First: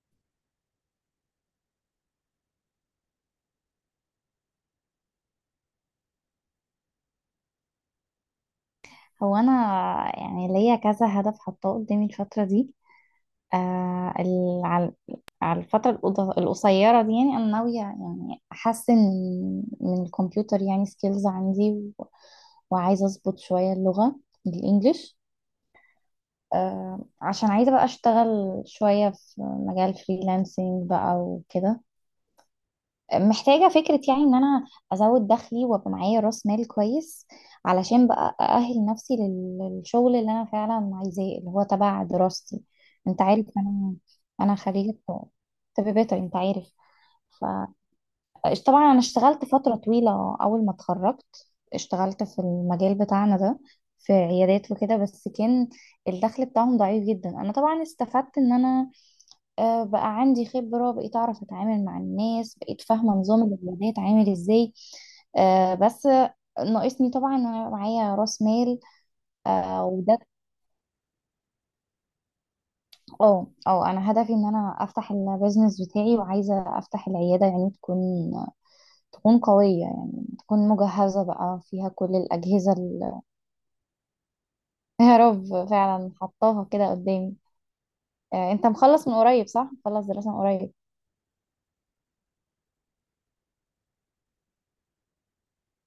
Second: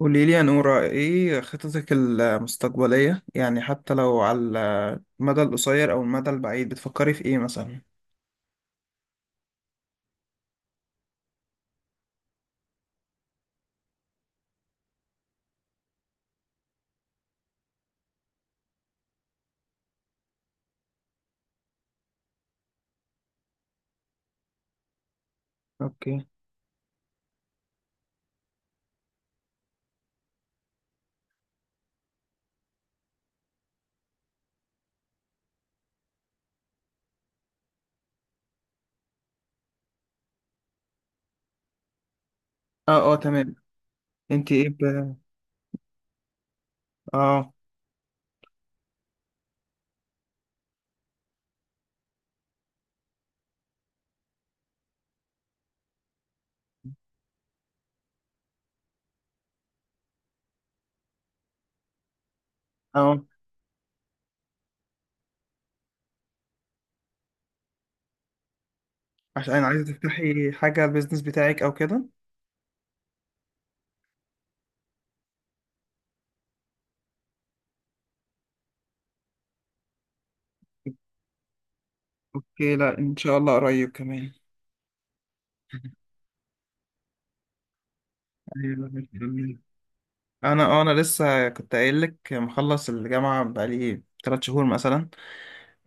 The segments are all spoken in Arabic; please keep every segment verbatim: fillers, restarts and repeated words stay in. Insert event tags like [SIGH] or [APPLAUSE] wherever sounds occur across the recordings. قولي لي يا نورة، ايه خططك المستقبلية يعني حتى لو على المدى القصير او المدى البعيد، بتفكري في ايه مثلا؟ هو انا يعني ليا كذا هدف حاطاه قدامي الفتره دي. آه ال- على على الفتره القض- القصيره دي، يعني انا ناويه يعني احسن من الكمبيوتر يعني سكيلز عندي، و- وعايزه اظبط شويه اللغه الانجليش. اوكي. آه عشان عايزه بقى اشتغل شويه في مجال فريلانسنج بقى وكده، محتاجة فكرة يعني ان انا ازود دخلي وابقى معايا راس مال كويس، علشان بقى اأهل نفسي لل- للشغل اللي انا فعلا عايزاه، اللي هو تبع دراستي. اه، اه، انت عارف، تمام. انا انت انا ايه ب... خريجة طب بيطري، انت عارف. ف اه، طبعا انا اشتغلت فترة طويلة اول ما اتخرجت، اشتغلت في المجال بتاعنا ده، في عيادات وكده، بس كان الدخل بتاعهم ضعيف جدا. انا طبعا استفدت ان انا آه، بقى عندي خبرة، بقيت أعرف أتعامل مع الناس، بقيت فاهمة اه، نظام العيادات عامل إزاي. آه، بس ناقصني طبعا إن أنا معايا رأس مال. عشان عايزة آه، وده تفتحي حاجة البيزنس بتاعك او كده؟ اه، اه، أنا هدفي إن أنا أفتح البيزنس بتاعي، وعايزة أفتح العيادة يعني تكون تكون قوية يعني، تكون مجهزة بقى فيها كل الأجهزة اوكي، لا ان ال- شاء الله قريب كمان. [LAUGHS] يا رب [LAUGHS] فعلا حطاها كده قدامي. آه، أنت أيوة، بإذن مخلص من قريب الله. صح؟ مخلص دراسة من انا قريب؟ اه انا لسه كنت قايل لك مخلص الجامعة بقالي ثلاثة شهور مثلا،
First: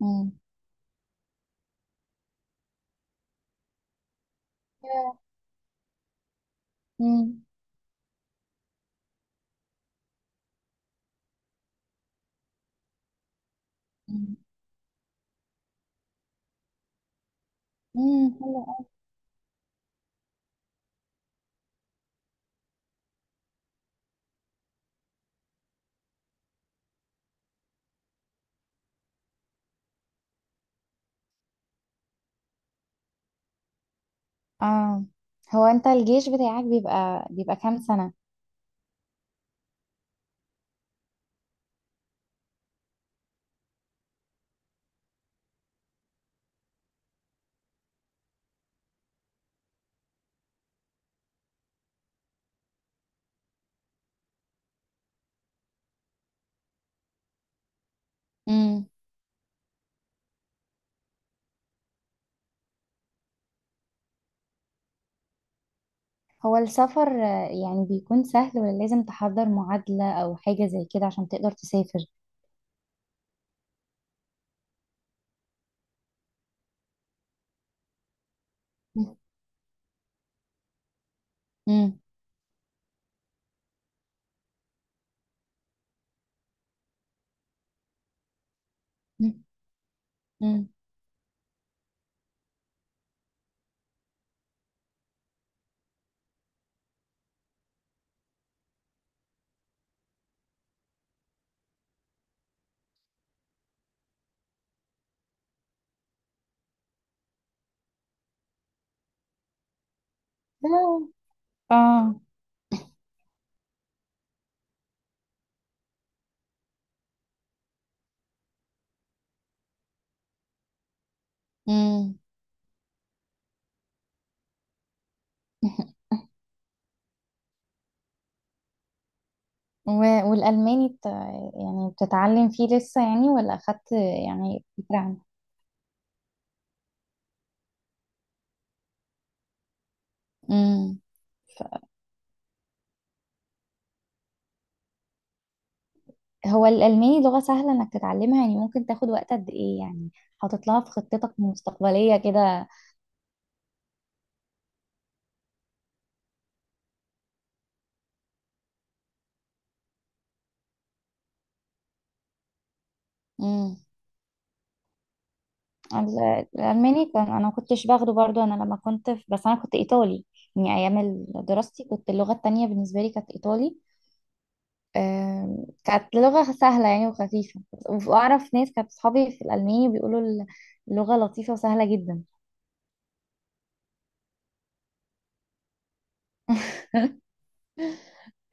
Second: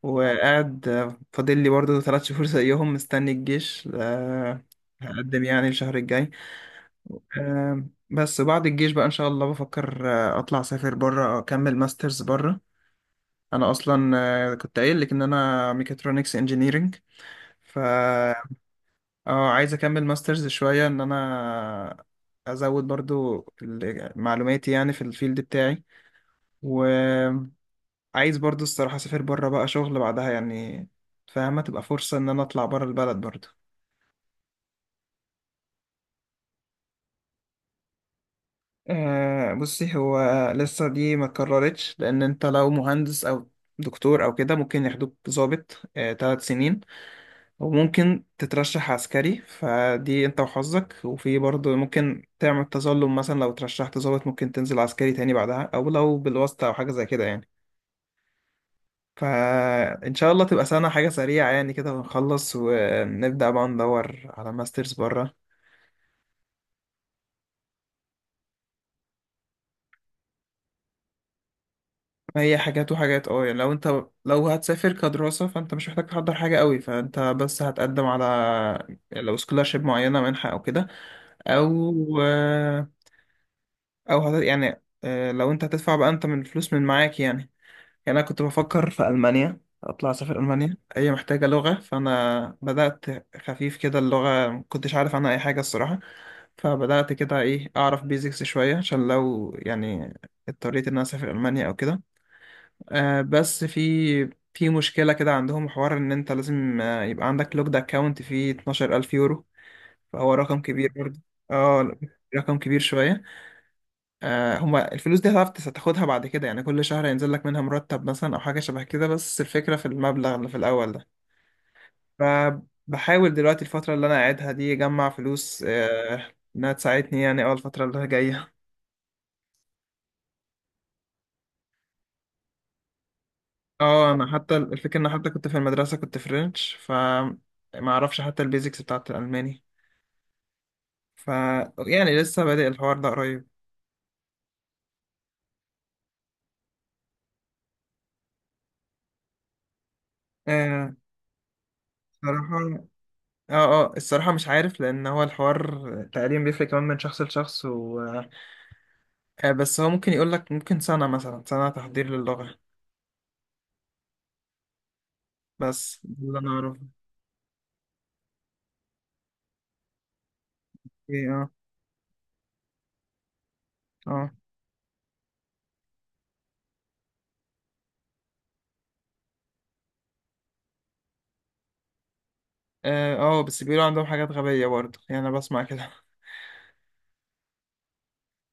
مم. وقاعد آه، فاضل لي برضه ثلاث شهور زيهم مستني الجيش، آه، هقدم يعني الشهر الجاي. مم. آه، بس بعد الجيش بقى إن شاء الله بفكر آه، أطلع أسافر بره أكمل ماسترز بره. أنا أصلا مم. آه، كنت قايل لك إن أنا ميكاترونكس انجينيرينج ف مم. اه عايز أكمل ماسترز شوية إن أنا أزود برضو ال- معلوماتي يعني في الفيلد بتاعي. عايز برضو الصراحة أسافر برا بقى شغل بعدها يعني، فاهمة؟ تبقى فرصة إن أنا أطلع برا البلد برضو. اه، هو انت الجيش بتاعك بيبقى بيبقى كام سنة؟ أه بصي، هو لسه دي ما اتكررتش لأن أنت لو مهندس أو دكتور أو كده ممكن ياخدوك ضابط أه تلات سنين، وممكن تترشح عسكري، فدي أنت وحظك، وفي برضو ممكن تعمل تظلم مثلا لو ترشحت ضابط ممكن تنزل عسكري تاني بعدها، أو لو بالواسطة أو حاجة زي كده يعني. امم. فإن شاء الله تبقى سنة، حاجة سريعة يعني كده، ونخلص ونبدأ بقى ندور على ماسترز بره. هو السفر آه، يعني بيكون سهل، ولا لازم تحضر معادلة او حاجة زي كده عشان تقدر تسافر؟ هي حاجات وحاجات، اه يعني لو انت لو هتسافر كدراسة فانت مش محتاج تحضر حاجة قوي، فانت بس هتقدم على، يعني لو سكولارشيب معينة منحة او كده امم. او او هت... يعني آه، لو انت هتدفع بقى انت من فلوس من معاك يعني. يعني انا كنت بفكر في مم. المانيا اطلع اسافر امم. المانيا، هي محتاجه لغه فانا بدات خفيف كده اللغه، ما كنتش عارف عنها اي حاجه الصراحه. فبدأت كده إيه أعرف بيزكس شوية عشان لو يعني اضطريت إن أنا أسافر ألمانيا أو كده. آه بس في في مشكلة كده، عندهم حوار إن أنت لازم آه يبقى عندك لوكد أكاونت فيه 12000 يورو، فهو رقم كبير برضه. اه اه. رقم كبير شوية. آه هما الفلوس دي هتعرف تس- تاخدها بعد كده، يعني كل شهر هينزل لك منها مرتب مثلا أو حاجة شبه كده، بس الفكرة في المبلغ اللي في الأول ده. امم. فبحاول دلوقتي الفترة اللي أنا قاعدها دي أجمع فلوس [LAUGHS] آه إنها تساعدني يعني أول الفترة اللي جاية. و- والألماني بت... يعني بتتعلم فيه لسه يعني، ولا أخدت اه انا حتى يعني فكرة الفكره ان عنه؟ حتى كنت في المدرسه كنت فرنش ف ما اعرفش حتى البيزكس بتاعت الالماني امم. ف يعني لسه بادئ الحوار ده قريب. هو الألماني لغة سهلة إنك تتعلمها؟ يعني ممكن تاخد وقت قد إيه يعني، حاطط لها في آه خطتك المستقبلية الصراحه كده؟ اه اه الصراحه مش عارف لان هو الحوار تقريبا بيفرق كمان من شخص لشخص و... آه بس هو ممكن يقول لك ممكن سنه مثلا سنه تحضير للغه، بس ده اللي ال- انا اعرفه. الألماني كان، أنا ما كنتش باخده برضو، أنا لما كنت في، بس أنا كنت إيطالي. يعني أيام ايه، ال- اه، دراستي كنت، اللغة التانية بالنسبة لي كانت إيطالي. اه، آم، كانت لغة سهلة يعني وخفيفة، وأعرف ناس كانت صحابي في الألماني بيقولوا ال- اللغة لطيفة وسهلة جدا. اه. آه، بس بيقولوا عندهم حاجات غبيه برضه يعني انا بسمع كده. [LAUGHS]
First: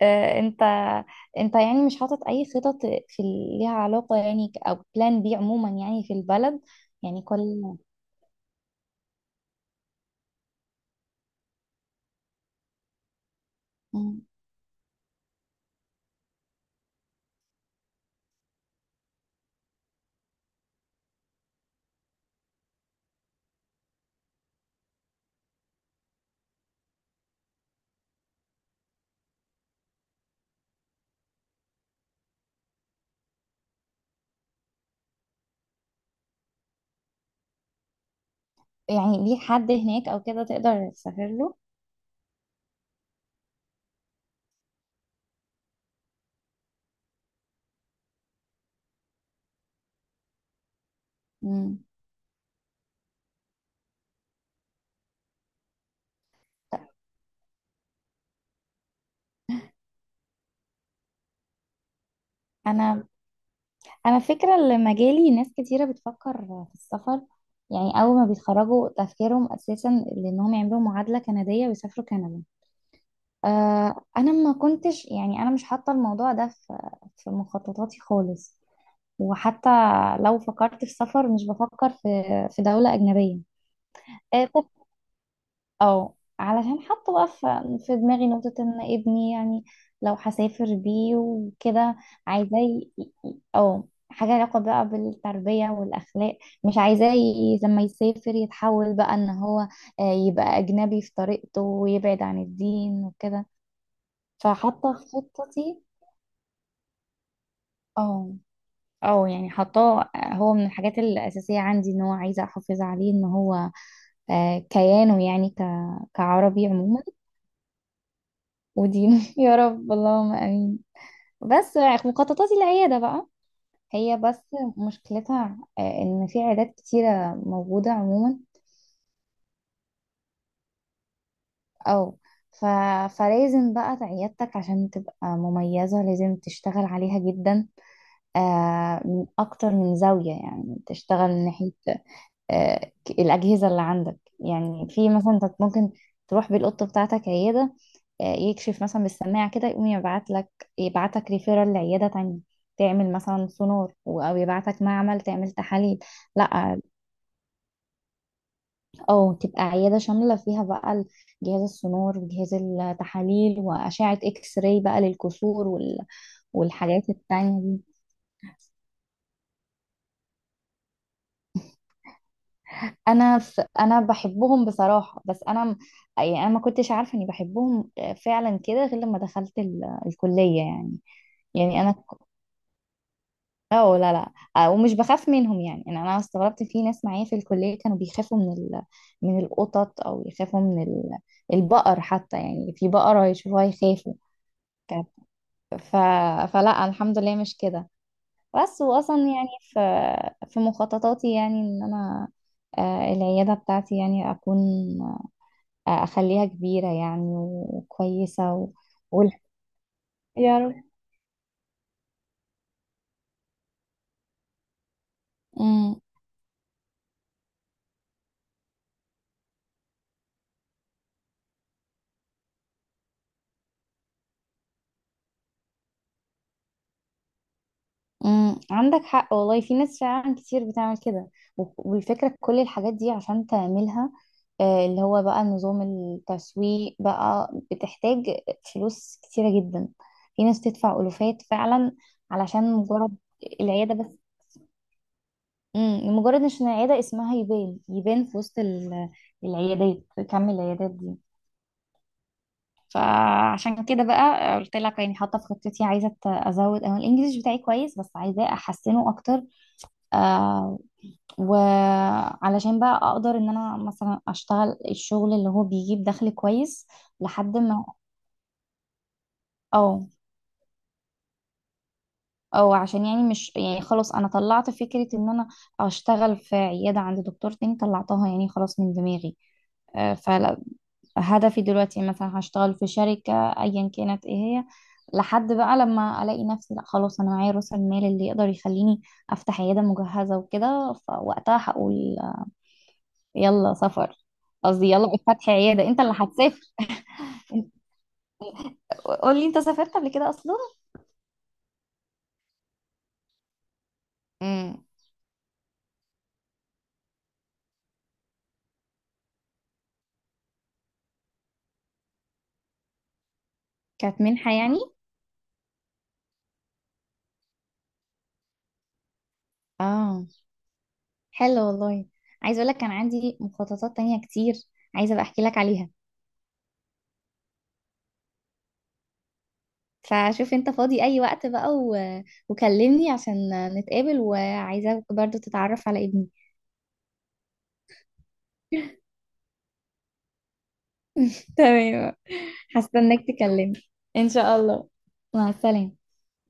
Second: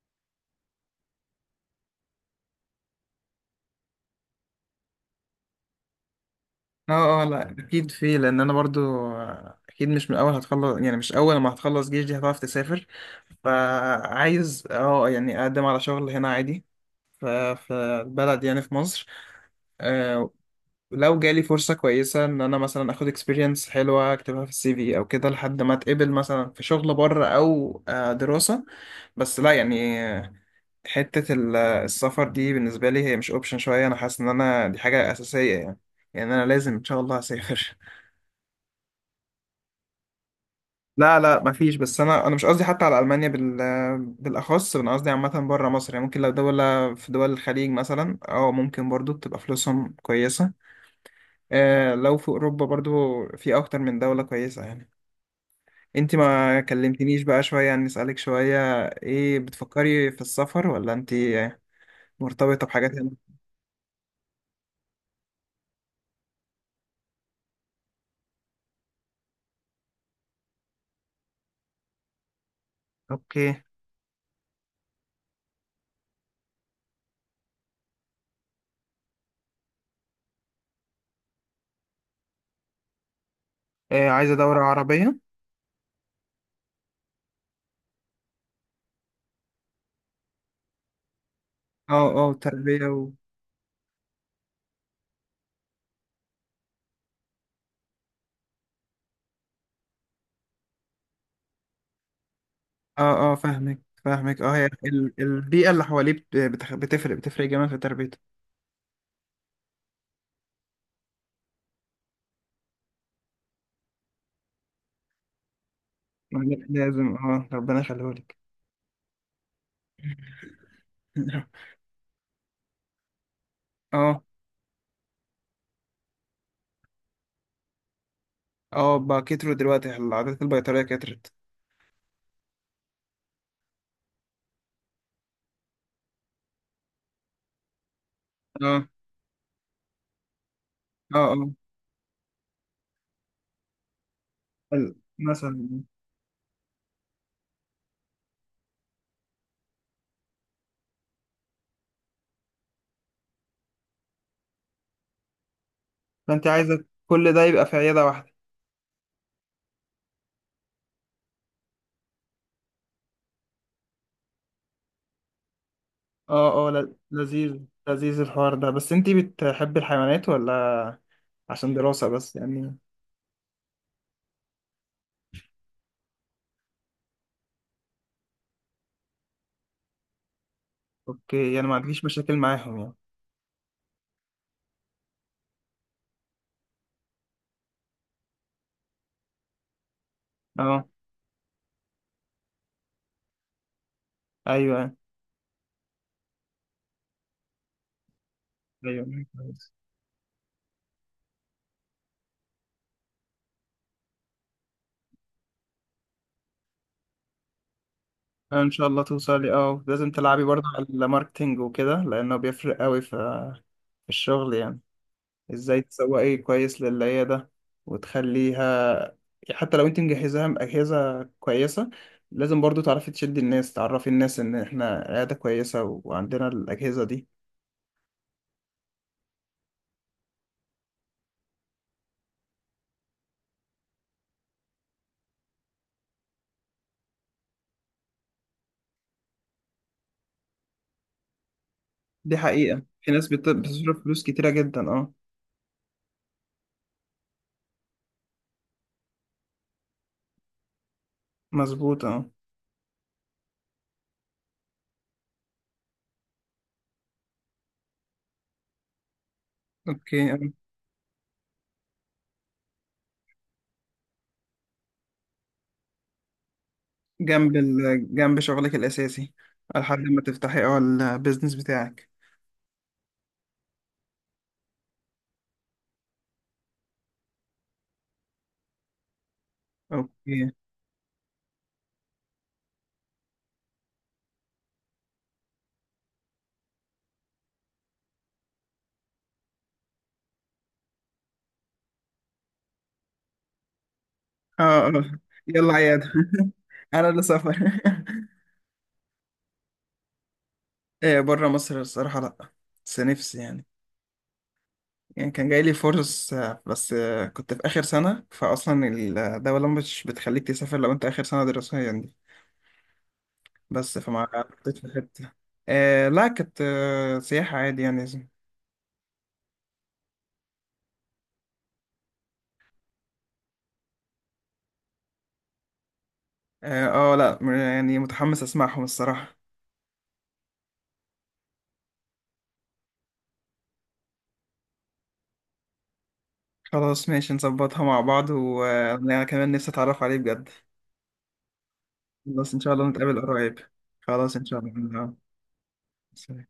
آه، أنت أنت يعني مش حاطط أي خطط في ال- ليها علاقة يعني، ك- أو بلان بي عموما يعني في البلد؟ اه، يعني اه، لا كل. اكيد في، لان انا برضو اكيد مش من اول هتخلص، يعني مش اول ما هتخلص جيش دي هتعرف تسافر. مم. فعايز اه يعني اقدم على شغل هنا عادي، ف- في البلد يعني في مصر. آه، لو جالي فرصة كويسة ان انا مثلا اخد اكسبيرينس حلوة اكتبها في السي في او كده، لحد ما اتقبل مثلا في شغل بره او آه، دراسة. بس لا يعني، آه، حتة ال- السفر دي بالنسبة لي هي مش اوبشن شوية، انا حاسس ان انا دي حاجة اساسية يعني. يعني انا لازم ان شاء الله اسافر. يعني ليك حد هناك أو كده تقدر لا، تسافر لا، له؟ مفيش، بس انا انا مش قصدي حتى على المانيا بال بالاخص، انا قصدي عامه بره مصر يعني، ممكن لو دوله في دول الخليج مثلا اه ممكن برضو بتبقى فلوسهم كويسه. مم. آه لو في اوروبا برضو في اكتر من دوله كويسه يعني. انت ما كلمتنيش بقى شويه، عن نسالك شويه، ايه بتفكري في السفر ولا انت مرتبطه بحاجات أنا هنا؟ انا فكرة اللي مجالي ناس كتيرة بتفكر في السفر، يعني اول ما بيتخرجوا تفكيرهم اساسا، لانهم يعملوا معادلة كندية ويسافروا كندا. اوكي، آه انا ما كنتش يعني، انا مش حاطة الموضوع ده في في مخططاتي خالص. وحتى لو فكرت في سفر مش بفكر في في دولة اجنبية. آه عايزه آه، دوله عربيه. اه، علشان حاطه بقى ف- في دماغي نقطة ان ابني يعني، لو هسافر بيه وكده، اه، اه، عايزاه تربيه ي- و... ي- اه، حاجة علاقة بقى بالتربية والأخلاق. مش عايزاه ي- لما يسافر يتحول بقى ان هو آه، يبقى أجنبي في طريقته ويبعد عن الدين اه، اه، وكده، فاهمك فاهمك، اه هي فحاطة في ال- البيئه خطتي. اللي حواليه بت- بتخ- بتفرق بتفرق جامد في تربيته. اه، اه، يعني حاطاه آه، هو من الحاجات الأساسية عندي، ان هو عايزة أحافظ عليه ان هو آه، كيانه يعني ك... كعربي لا- عموما، لازم، اه ربنا يخليهولك. ودين. [LAUGHS] يا رب، اللهم امين. [LAUGHS] بس مخططاتي العياده بقى، هي اه، بس مشكلتها آه، ان في عيادات كتيره موجوده عموما. اه، بقى كتروا دلوقتي العادات البيطرية كترت. او ف... فلازم بقى عيادتك عشان تبقى مميزه لازم تشتغل عليها جدا، اه، آه، من اكتر من زاويه، يعني اه، تشتغل من اه، ناحيه آه، الأجهزة اللي عندك. يعني ال- في مثلا انت مثلا، ممكن تروح بالقطة بتاعتك عيادة آه، يكشف مثلا بالسماعة كده، يقوم يبعت لك يبعت لك ريفيرال لعيادة تانية تعمل مثلا سونار، و- أو يبعتك معمل تعمل تحاليل. لا، فانت عايزة كل ده يبقى في عيادة واحدة؟ أو تبقى عيادة شاملة فيها بقى ال- جهاز السونار وجهاز التحاليل وأشعة إكس راي بقى للكسور، وال- اه، اه، ل- والحاجات لذيذ. التانية دي. لذيذ الحوار ده، بس انتي بتحبي الحيوانات ولا عشان دراسة بس يعني؟ انا ف... انا بحبهم بصراحه، بس انا م- يعني انا ما كنتش عارفه اني بحبهم فعلا كده، غير لما دخلت ال... الكليه يعني. اوكي، يعني ما يعني انا، عندكيش مشاكل معاهم يعني؟ اه، لا، لا، آه، ومش بخاف منهم. يعني انا انا استغربت في ناس معايا في الكليه كانوا بيخافوا من ال... من القطط، او يخافوا من اه، ال... البقر حتى، يعني في بقره يشوفوها يخافوا. ايوه، كانت- ف... فلا الحمد لله مش كده. بس ايوه، واصلا يعني كويس. في في مخططاتي يعني ان انا آه، العياده بتاعتي يعني اكون اخليها كبيرة يعني وكويسة آه، و... ان شاء الله وال- توصلي، اه لازم تلعبي يا برضه رب. على الماركتينج وكده لانه بيفرق قوي في في الشغل يعني، ازاي امم. تسوقي كويس للعيادة وتخليها، حتى لو انت مجهزاها بأجهزة كويسة لازم برضو تعرفي تشدي الناس، تعرفي الناس ان احنا عيادة كويسة وعندنا الأجهزة دي. امم. عندك حق والله، في ناس فعلا كتير بتعمل كده. و- والفكرة كل الحاجات دي عشان تعملها آه، اللي هو بقى نظام التسويق بقى، بتحتاج فلوس كتيرة جدا. في ناس تدفع ألوفات فعلا، دي علشان حقيقة، في مجرد ناس بت- العيادة بتصرف فلوس بس. كتيرة جدا، اه. امم، لمجرد عشان العيادة اسمها يبان يبان في وسط ال- العيادات، كم العيادات دي. مظبوط، اه، فعشان كده بقى، آه، قلت لك يعني حاطه في خطتي، عايزه أت- ازود او الانجليش بتاعي كويس، بس عايزاه احسنه اكتر. اوكي، اه. آه وعلشان بقى اقدر ان انا مثلا اشتغل الشغل اللي هو بيجيب دخل كويس جنب لحد ما، ال... جنب شغلك الأساسي، لحد او ما تفتحي اه البيزنس بتاعك. او عشان يعني، مش يعني خلاص انا طلعت فكره ان انا اشتغل في عياده عند دكتور تاني، طلعتها يعني خلاص من دماغي. آه، اوكي، فلا، هدفي دلوقتي مثلا هشتغل في شركة ايا كانت ايه هي، لحد بقى لما الاقي نفسي، لا خلاص انا معايا راس المال اللي يقدر يخليني افتح عيادة مجهزة وكده، فوقتها هقول يلا سفر. قصدي اه، يلا اه، فتح يلا عيادة، انت عيادة. اللي هتسافر. [LAUGHS] انا اللي انت، سافر. قول لي انت سافرت قبل كده اصلا؟ [LAUGHS] ايه، بره مصر الصراحة لا، بس نفسي يعني. امم. يعني كان جاي لي فرص، آه، بس آه، كنت في آخر سنة، فأصلا الدولة مش بتخليك تسافر لو أنت آخر سنة دراسية يعني دي. بس كانت فما منحة حطيت يعني؟ في حتة. آه لا، كانت آه سياحة عادي يعني. اه، حلو والله. عايزة اقول لك كان عندي مخططات تانية كتير، عايزة ابقى احكي لك عليها. آه, آه لا، م- يعني متحمس أسمعهم الصراحة. فشوف انت فاضي اي وقت بقى، و... وكلمني عشان نتقابل، وعايزاك برضو تتعرف على ابني. خلاص، ماشي، نظبطها مع بعض، وأنا كمان نفسي أتعرف عليه بجد. تمام، خلاص إن شاء الله نتقابل هستناك قريب. تكلمني، ان خلاص إن شاء شاء الله، الله. مع السلامة. سلام.